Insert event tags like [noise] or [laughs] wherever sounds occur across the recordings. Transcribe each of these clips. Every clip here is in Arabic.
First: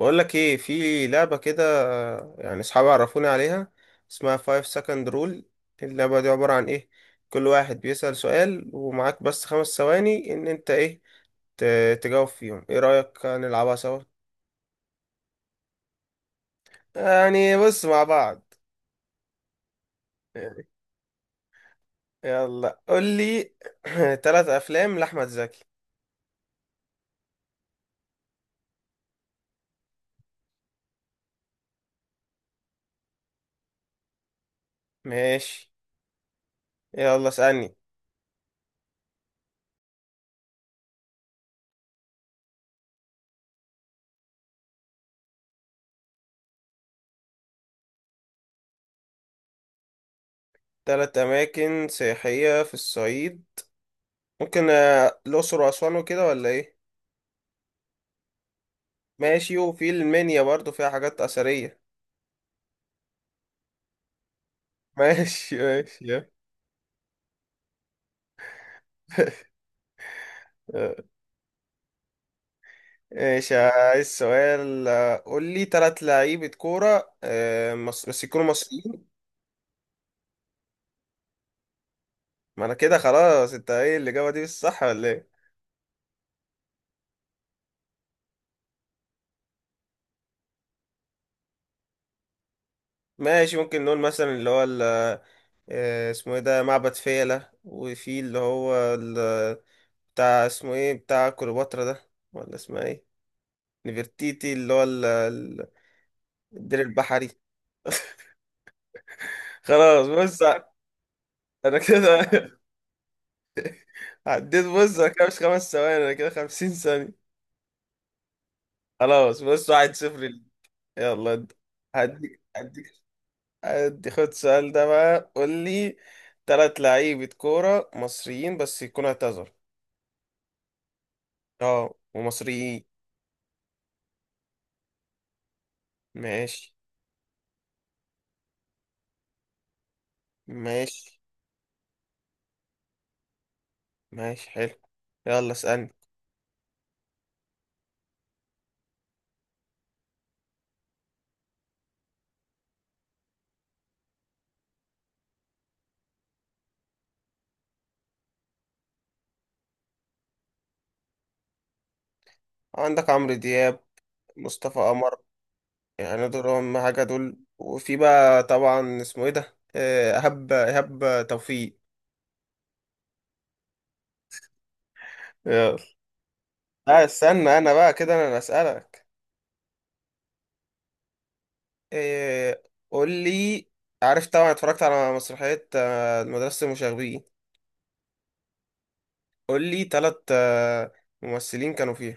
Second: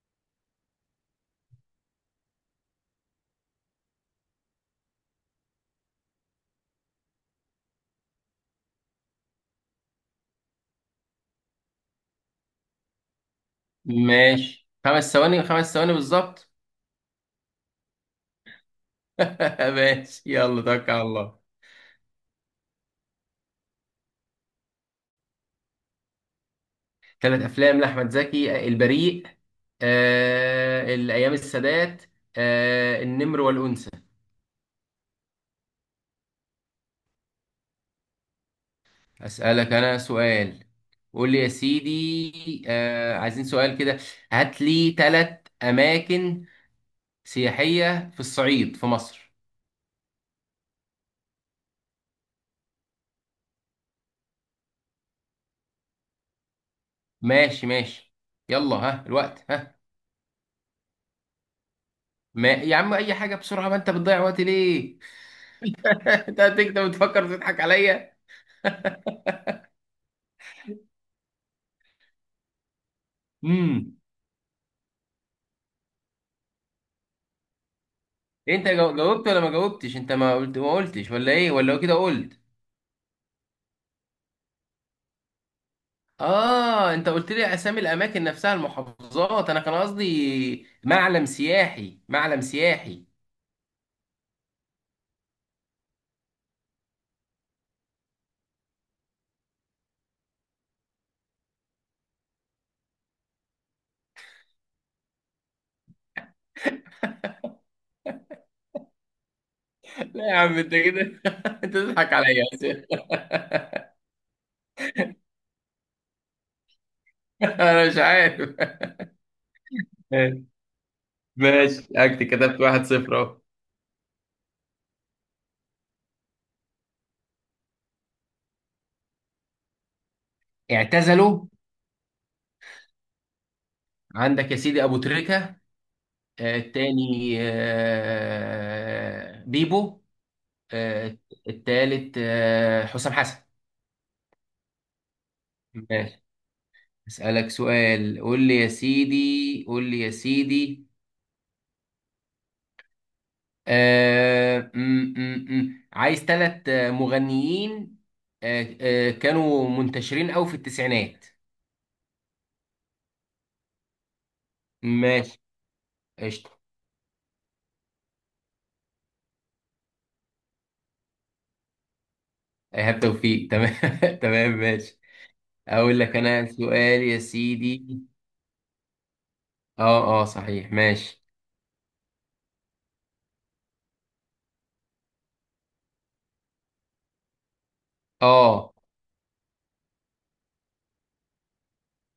بقول لك ايه في لعبة كده. يعني اصحابي عرفوني عليها. اسمها 5 second rule. اللعبة دي عبارة عن ايه؟ كل واحد بيسأل سؤال ومعاك بس خمس ثواني ان انت ايه، تجاوب فيهم. ايه رأيك نلعبها سوا؟ ماشي، 5 ثواني، 5 ثواني بالظبط. يعني بص مع بعض. [laughs] ماشي، يلا توكل على الله. يلا قول لي. [clears throat] تلات افلام لأحمد زكي. ثلاث افلام لاحمد زكي: البريء، الايام، السادات، النمر والانثى. ماشي، يلا اسألني. اسالك انا سؤال. قول لي يا سيدي، عايزين سؤال كده. هات لي ثلاث اماكن سياحيه في الصعيد في مصر. تلات اماكن سياحية في الصعيد. ممكن الاقصر واسوان وكده، ولا ايه؟ ماشي ماشي. يلا ها الوقت ماشي، ها. وفي المنيا برضو فيها حاجات أثرية. ما يا عم، اي حاجه بسرعه، ما انت بتضيع وقتي ليه؟ ماشي [laughs] ماشي يا انت هتكتب وتفكر تضحك عليا. [laughs] ماشي، امم عايز سؤال. قول لي ثلاث لعيبة كورة مصر، بس يكونوا انت مصريين. جاوبت ولا ما جاوبتش؟ انت ما قلت، ما قلتش ولا ايه ولا كده قلت؟ ما انا كده خلاص. انت ايه الإجابة دي؟ مش صح ولا ايه؟ اه، انت قلت لي اسامي الاماكن نفسها، المحافظات. انا كان قصدي معلم سياحي، معلم سياحي. ماشي، ممكن نقول مثلا اسمه ايه ده، معبد فيلة. وفي بتاع، اسمه ايه، بتاع كليوباترا ده، ولا اسمها ايه، نفرتيتي. اللي هو ال- ال- الدير البحري. خلاص [laughs] لا يا بص، عم انت كده. [laughs] انت انا تضحك عليا كده يا [laughs] أسامي. [laughs] عديت. بص انا كده مش خمس ثواني، انا كده خمسين ثانية. انا مش عارف. خلاص بص، واحد صفر لي. [laughs] يلا انت. ماشي، اكت هديك كتبت واحد هديك صفر اهو. هدي، خد السؤال ده بقى، قول لي تلات لعيبة كورة مصريين بس يكونوا اعتذروا. اعتزلوا. اه، ومصريين. عندك يا سيدي ابو تريكة. ماشي. التاني بيبو. آه، ماشي. التالت حسام حسن. ماشي حلو، يلا اسألني. ماشي. أسألك سؤال، قول لي يا سيدي، قول لي يا سيدي. آه م -م -م. عايز ثلاث مغنيين كانوا منتشرين أوي في التسعينات. عندك عمرو دياب، مصطفى قمر، ماشي، يعني دول قشطة. هم حاجة. دول وفي بقى طبعا اسمه ايه ده، إيهاب توفيق. إيهاب توفيق، تمام. [laughs] تمام ماشي. يلا. أقول لك أنا سؤال لا، يا استنى، انا بقى سيدي. كده انا اللي اسألك. أه، أه، صحيح، ماشي. إيه، قول لي. عارف طبعا اتفرجت على مسرحية مدرسة المشاغبين. أه قول لي تلات ممثلين كانوا فيها.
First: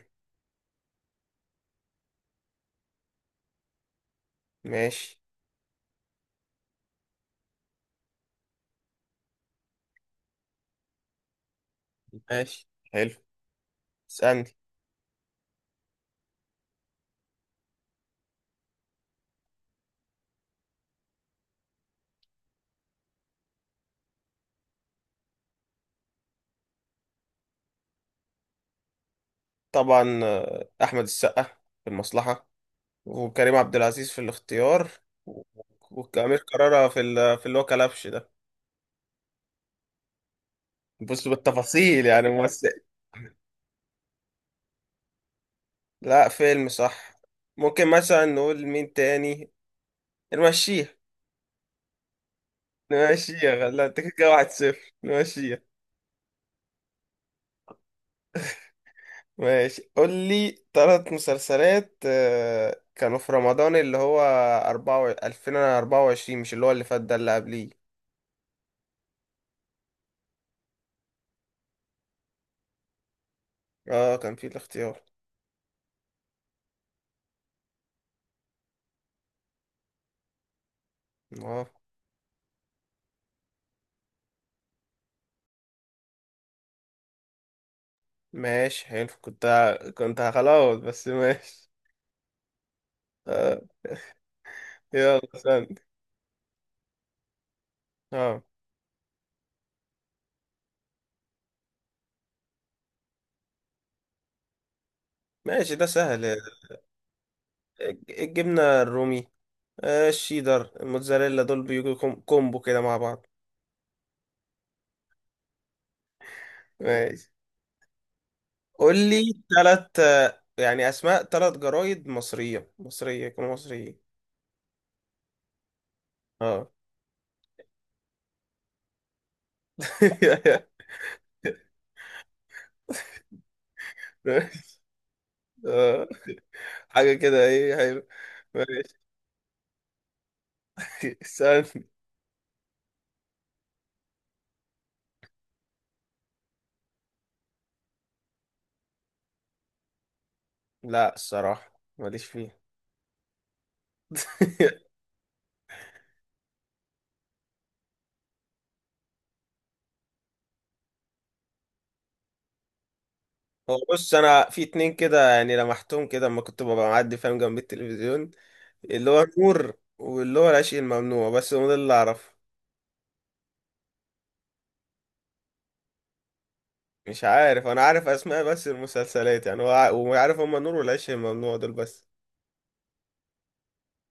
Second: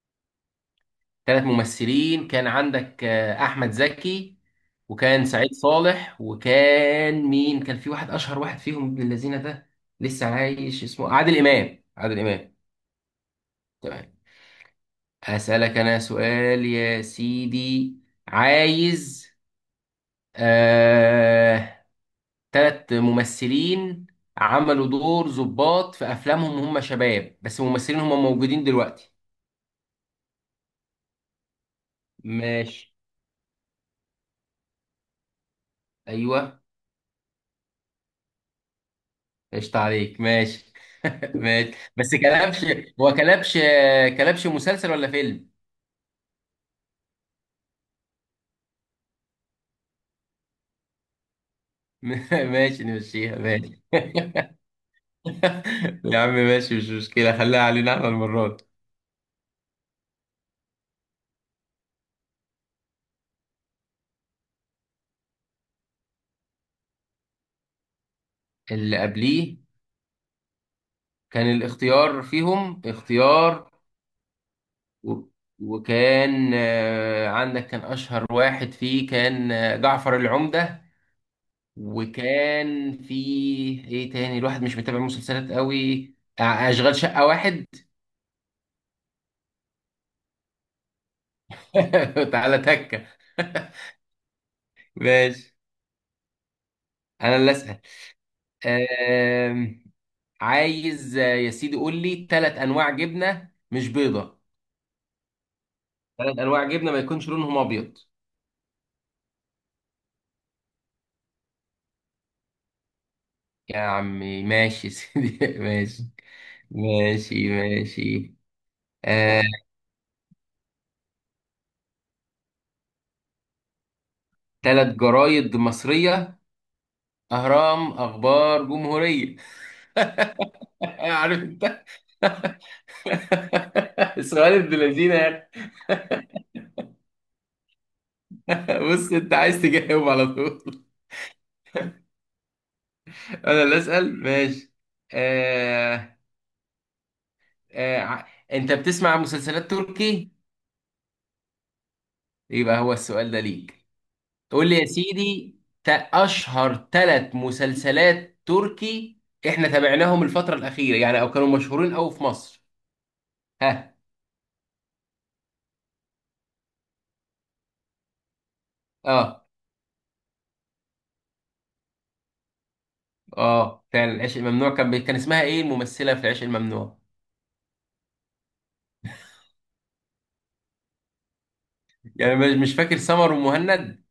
ثلاث ممثلين، كان عندك احمد زكي، ماشي. وكان سعيد صالح، وكان مين؟ كان في واحد اشهر واحد فيهم، ابن الذين ده لسه عايش، اسمه عادل امام، عادل امام. ماشي حلو. تمام. اسألني. اسالك انا سؤال يا سيدي. عايز آه... ثلاث ممثلين عملوا دور ضباط في افلامهم، هم شباب بس ممثلين هم موجودين دلوقتي. طبعا أحمد السقا في المصلحة، ماشي. وكريم عبد العزيز في الاختيار، و- وأمير ايوه، كرارة في اللي هو كلبش ده. قشطة عليك، ماشي. بص [laughs] ماشي، بالتفاصيل بس يعني كلبش، ممثل. هو كلبش، كلبش مسلسل ولا فيلم؟ لا، فيلم صح. ممكن مثلا نقول مين تاني، نمشيها. [laughs] ماشي نمشيها نمشيها؟ ماشي. لا، انت كده واحد [laughs] صفر، نمشيها. يا عم ماشي، مش مشكلة، خليها علينا احنا المرة دي. ماشي، قول لي ثلاث مسلسلات كانوا في رمضان اللي هو أربعة و... 2024، مش اللي هو اللي فات ده، اللي قبليه. اللي قبليه كان الاختيار فيهم، اختيار، اه، كان في الاختيار. و... وكان عندك كان أشهر واحد فيه كان جعفر العمدة. اه، وكان فيه ايه تاني؟ الواحد مش متابع مسلسلات قوي، أشغال شقة واحد. ماشي حلو. كنت هخلاص، بس ماشي. [laughs] تعالى تكة. آه. [laughs] يلا ماشي، استنى. انا اللي اسال. اه، أم... عايز، يا سيدي قول لي ثلاث انواع جبنه مش بيضه. ماشي، ده سهل. ثلاث انواع جبنه ما يكونش لونهم ابيض. الجبنة الرومي، آه الشيدر، الموتزاريلا، دول بيجوا كومبو كده مع بعض. يا عمي ماشي يا سيدي. [laughs] ماشي ماشي، ماشي ماشي. قول لي آه، ثلاث، يعني أسماء ثلاث جرايد مصرية، مصرية، يكونوا مصريين. ثلاث جرايد مصريه. اه اهرام، اخبار، جمهوريه. [laughs] [laughs] عارف انت. [laughs] السؤال ابن ماشي. لذينه يا أخي. آه، حاجة كده ايه حلو، [laughs] ماشي بص، انت عايز تجاوب على طول. [laughs] استنى. [laughs] انا اللي اسال، ماشي. آه، انت بتسمع مسلسلات تركي؟ لا، الصراحة ماليش فيه. يبقى هو السؤال ده ليك. تقول لي يا [laughs] سيدي، تا- اشهر ثلاث مسلسلات تركي احنا تابعناهم الفترة الأخيرة يعني، او كانوا مشهورين قوي في مصر. هو ها. بص، انا في اتنين كده يعني لمحتهم كده اما كنت ببقى معدي، فاهم، جنب التلفزيون، اللي هو اه، النور واللي هو العشق الممنوع، بس هو ده اللي اعرفه. اه، فعلا، العشق الممنوع كان اسمها ايه الممثلة في العشق الممنوع؟ مش عارف، انا عارف اسماء بس المسلسلات، يعني هو وعارف هما النور والعشق الممنوع دول بس. يعني مش فاكر، سمر ومهند،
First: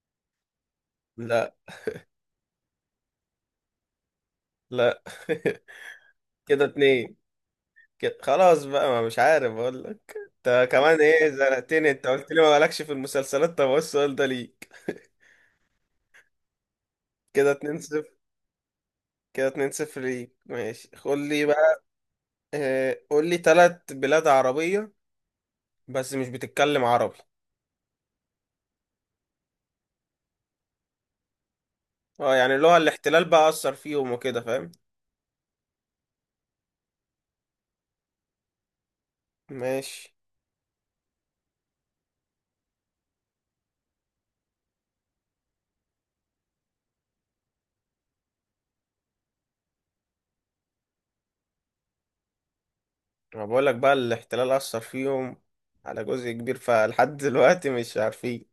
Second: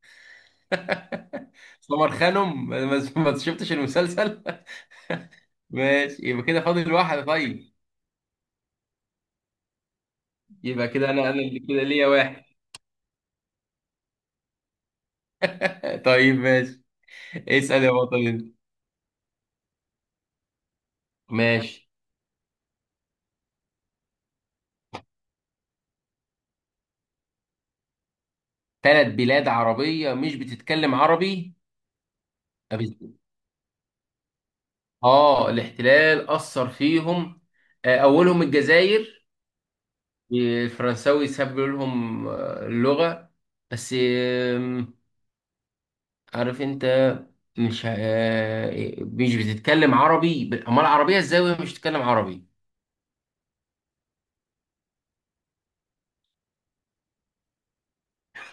لا، سمر خانم. [laughs] ما شفتش المسلسل. لا [laughs] [laughs] ماشي، يبقى كده كده فاضل اتنين. واحد. طيب، كده خلاص بقى، ما مش عارف اقول لك انت يبقى كمان كده انا ايه، انا اللي كده زنقتني، ليا انت قلت لي واحد. ما مالكش في المسلسلات، طب هو السؤال ده ليك [laughs] [laughs] طيب ماشي، كده 2 اسأل يا 0 بطل انت. كده 2-0 ليك، ماشي قول لي بقى. ماشي، قول لي ثلاث بلاد عربية، بس مش بتتكلم عربي. ثلاث بلاد عربية مش بتتكلم عربي. اه، يعني اللي هو أبي- الاحتلال بقى أثر فيهم وكده، فاهم. اه، الاحتلال أثر فيهم. أولهم الجزائر، ماشي، الفرنساوي ساب لهم اللغة، بس عارف أنت. مش بتتكلم عربي، أمال العربية إزاي وهي مش بتتكلم عربي؟ انا بقول لك بقى الاحتلال أثر فيهم على جزء كبير، فلحد دلوقتي مش عارفين.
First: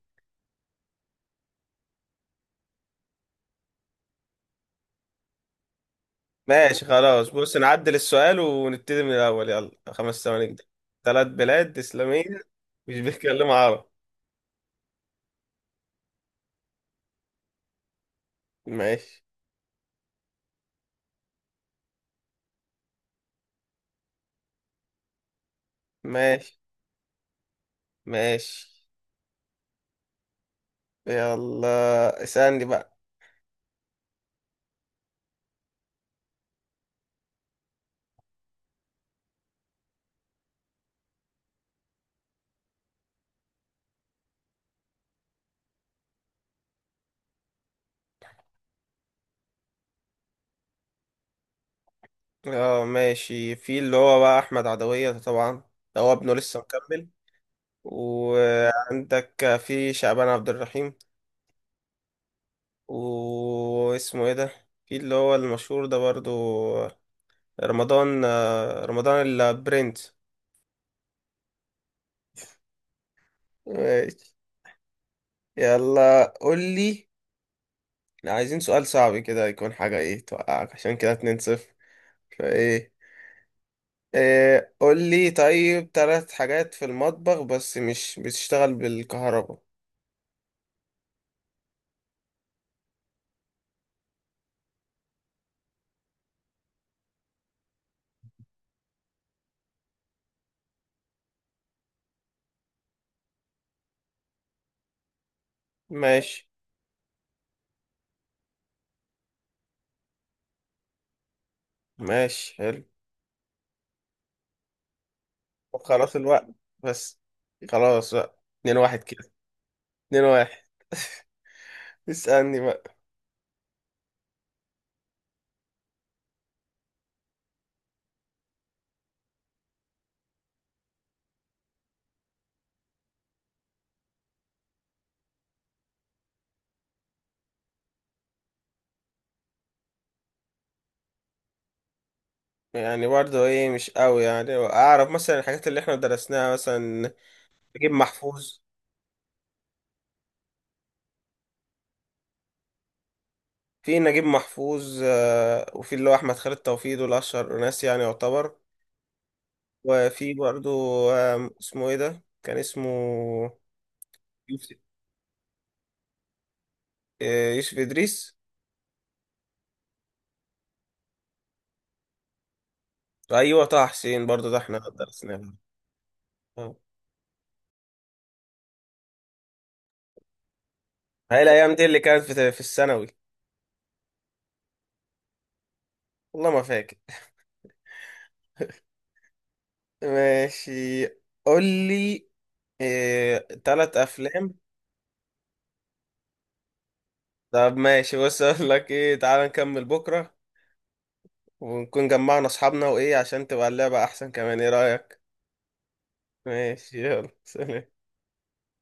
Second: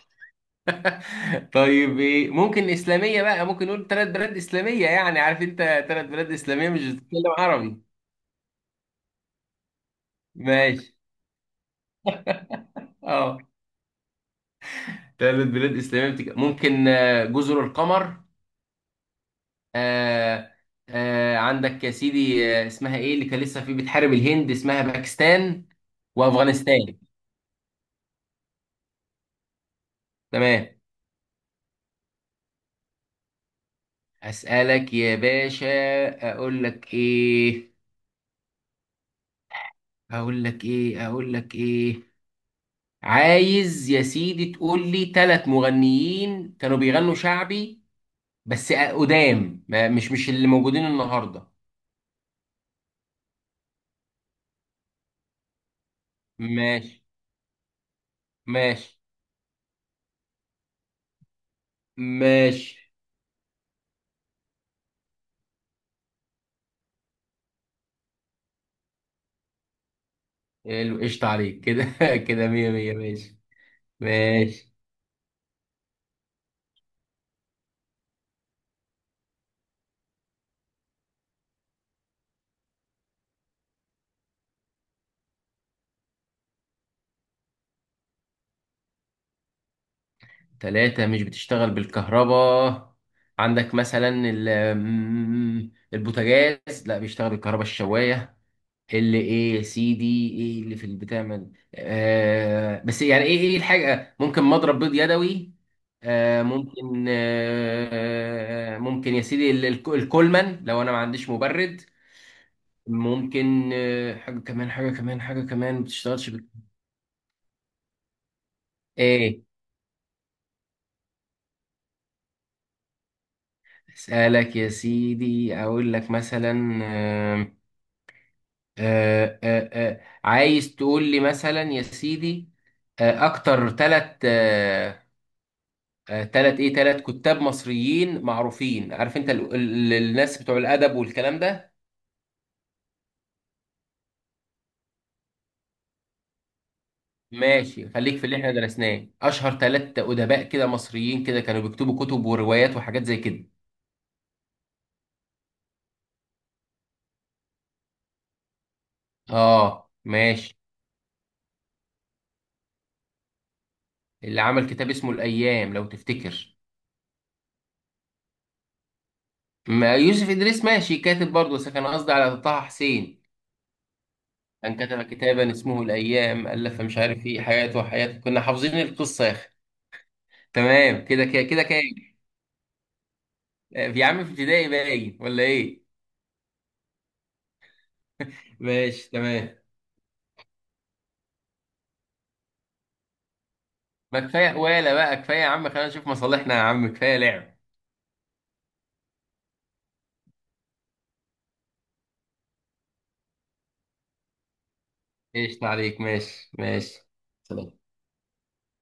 [laughs] طيب إيه، ممكن إسلامية بقى، ممكن نقول ثلاث بلاد إسلامية يعني، عارف أنت. ثلاث بلاد إسلامية مش ماشي خلاص، بتتكلم بص، عربي. نعدل السؤال ونبتدي من الأول، يلا خمس ثواني كده. ماشي. ثلاث بلاد إسلامية مش اه، بيتكلموا عربي. ثلاث بلاد إسلامية ممكن جزر القمر، ماشي. آه، عندك يا سيدي اسمها إيه اللي كان لسه في بتحارب الهند، اسمها باكستان، ماشي. وأفغانستان. ماشي. تمام. يلا اسألني بقى. أسألك يا باشا، أقول لك إيه، أقول لك إيه، أقول لك إيه. عايز يا سيدي تقول لي ثلاث مغنيين كانوا بيغنوا شعبي بس قدام، مش اللي موجودين النهارده. اه، ماشي، في اللي هو بقى أحمد عدوية ده طبعا، ده هو ابنه لسه ماشي مكمل. ماشي وعندك في شعبان عبد الرحيم. ماشي. واسمه ايه ده، في اللي هو المشهور ده برضو، رمضان البرنس. حلو، قشطة عليك كده. [laughs] كده مية مية. ماشي ماشي. يلا قول لي. عايزين سؤال صعب كده، يكون حاجة ايه، توقعك، عشان كده 2 صفر. فايه، إيه قول لي؟ طيب، ثلاث حاجات في المطبخ بس مش بتشتغل بالكهرباء. تلاتة مش بتشتغل بالكهرباء. عندك مثلا البوتاجاز، لا بيشتغل بالكهرباء. الشواية، اللي ايه يا سيدي، ايه اللي في اللي بتعمل، بس يعني ايه الحاجة؟ ممكن مضرب بيض يدوي. ماشي. ممكن، ممكن يا سيدي الكولمان لو انا ما عنديش مبرد. ماشي حلو. ممكن حاجة كمان، حاجة كمان، حاجة كمان طب ما خلاص، بتشتغلش الوقت بس، خلاص بقى اتنين واحد كده. ايه. اتنين واحد. اسألني بقى. اسالك يا سيدي، اقول لك مثلا، عايز تقول لي مثلا يا سيدي، اكتر ثلاث، ثلاث ايه ثلاث كتاب مصريين معروفين، عارف انت الناس بتوع الادب والكلام ده. يعني برضه ايه، مش قوي يعني، اعرف مثلا الحاجات اللي احنا درسناها مثلا. ماشي، نجيب خليك في اللي احنا محفوظ. درسناه. اشهر ثلاث ادباء كده مصريين كده كانوا بيكتبوا كتب وروايات وحاجات زي كده. في نجيب محفوظ، وفي اللي هو احمد خالد توفيق، دول اشهر ناس يعني، يعتبر. اه، وفي ماشي. برضو اسمه ايه ده، كان اسمه اللي عمل يوسف، كتاب اسمه الايام، لو تفتكر. يوسف ادريس. ما يوسف إدريس ماشي كاتب برضه، بس كان قصدي على طه حسين. ايوه، طه حسين برضو ده كان احنا كتب كتابا درسناه. اسمه الأيام، آه. ألف مش عارف إيه، حياته وحياته كنا حافظين القصة يا أخي. تمام، كده هاي كده كده الايام كام؟ دي اللي كانت في الثانوي. يا عم في ابتدائي باين، ولا إيه؟ والله ما فاكر. ماشي، تمام. ماشي، قول لي آه، تلات ما كفاية افلام. ولا بقى، كفاية يا عم، خلينا نشوف مصالحنا، يا عم كفاية لعب. طب ماشي، بص اقول لك ايه، تعال نكمل بكره، ونكون جمعنا اصحابنا وايه، عشان تبقى اللعبه احسن كمان. ايه رايك؟ قشطة عليك، ماشي ماشي، ماشي. يلا سلام. سلام.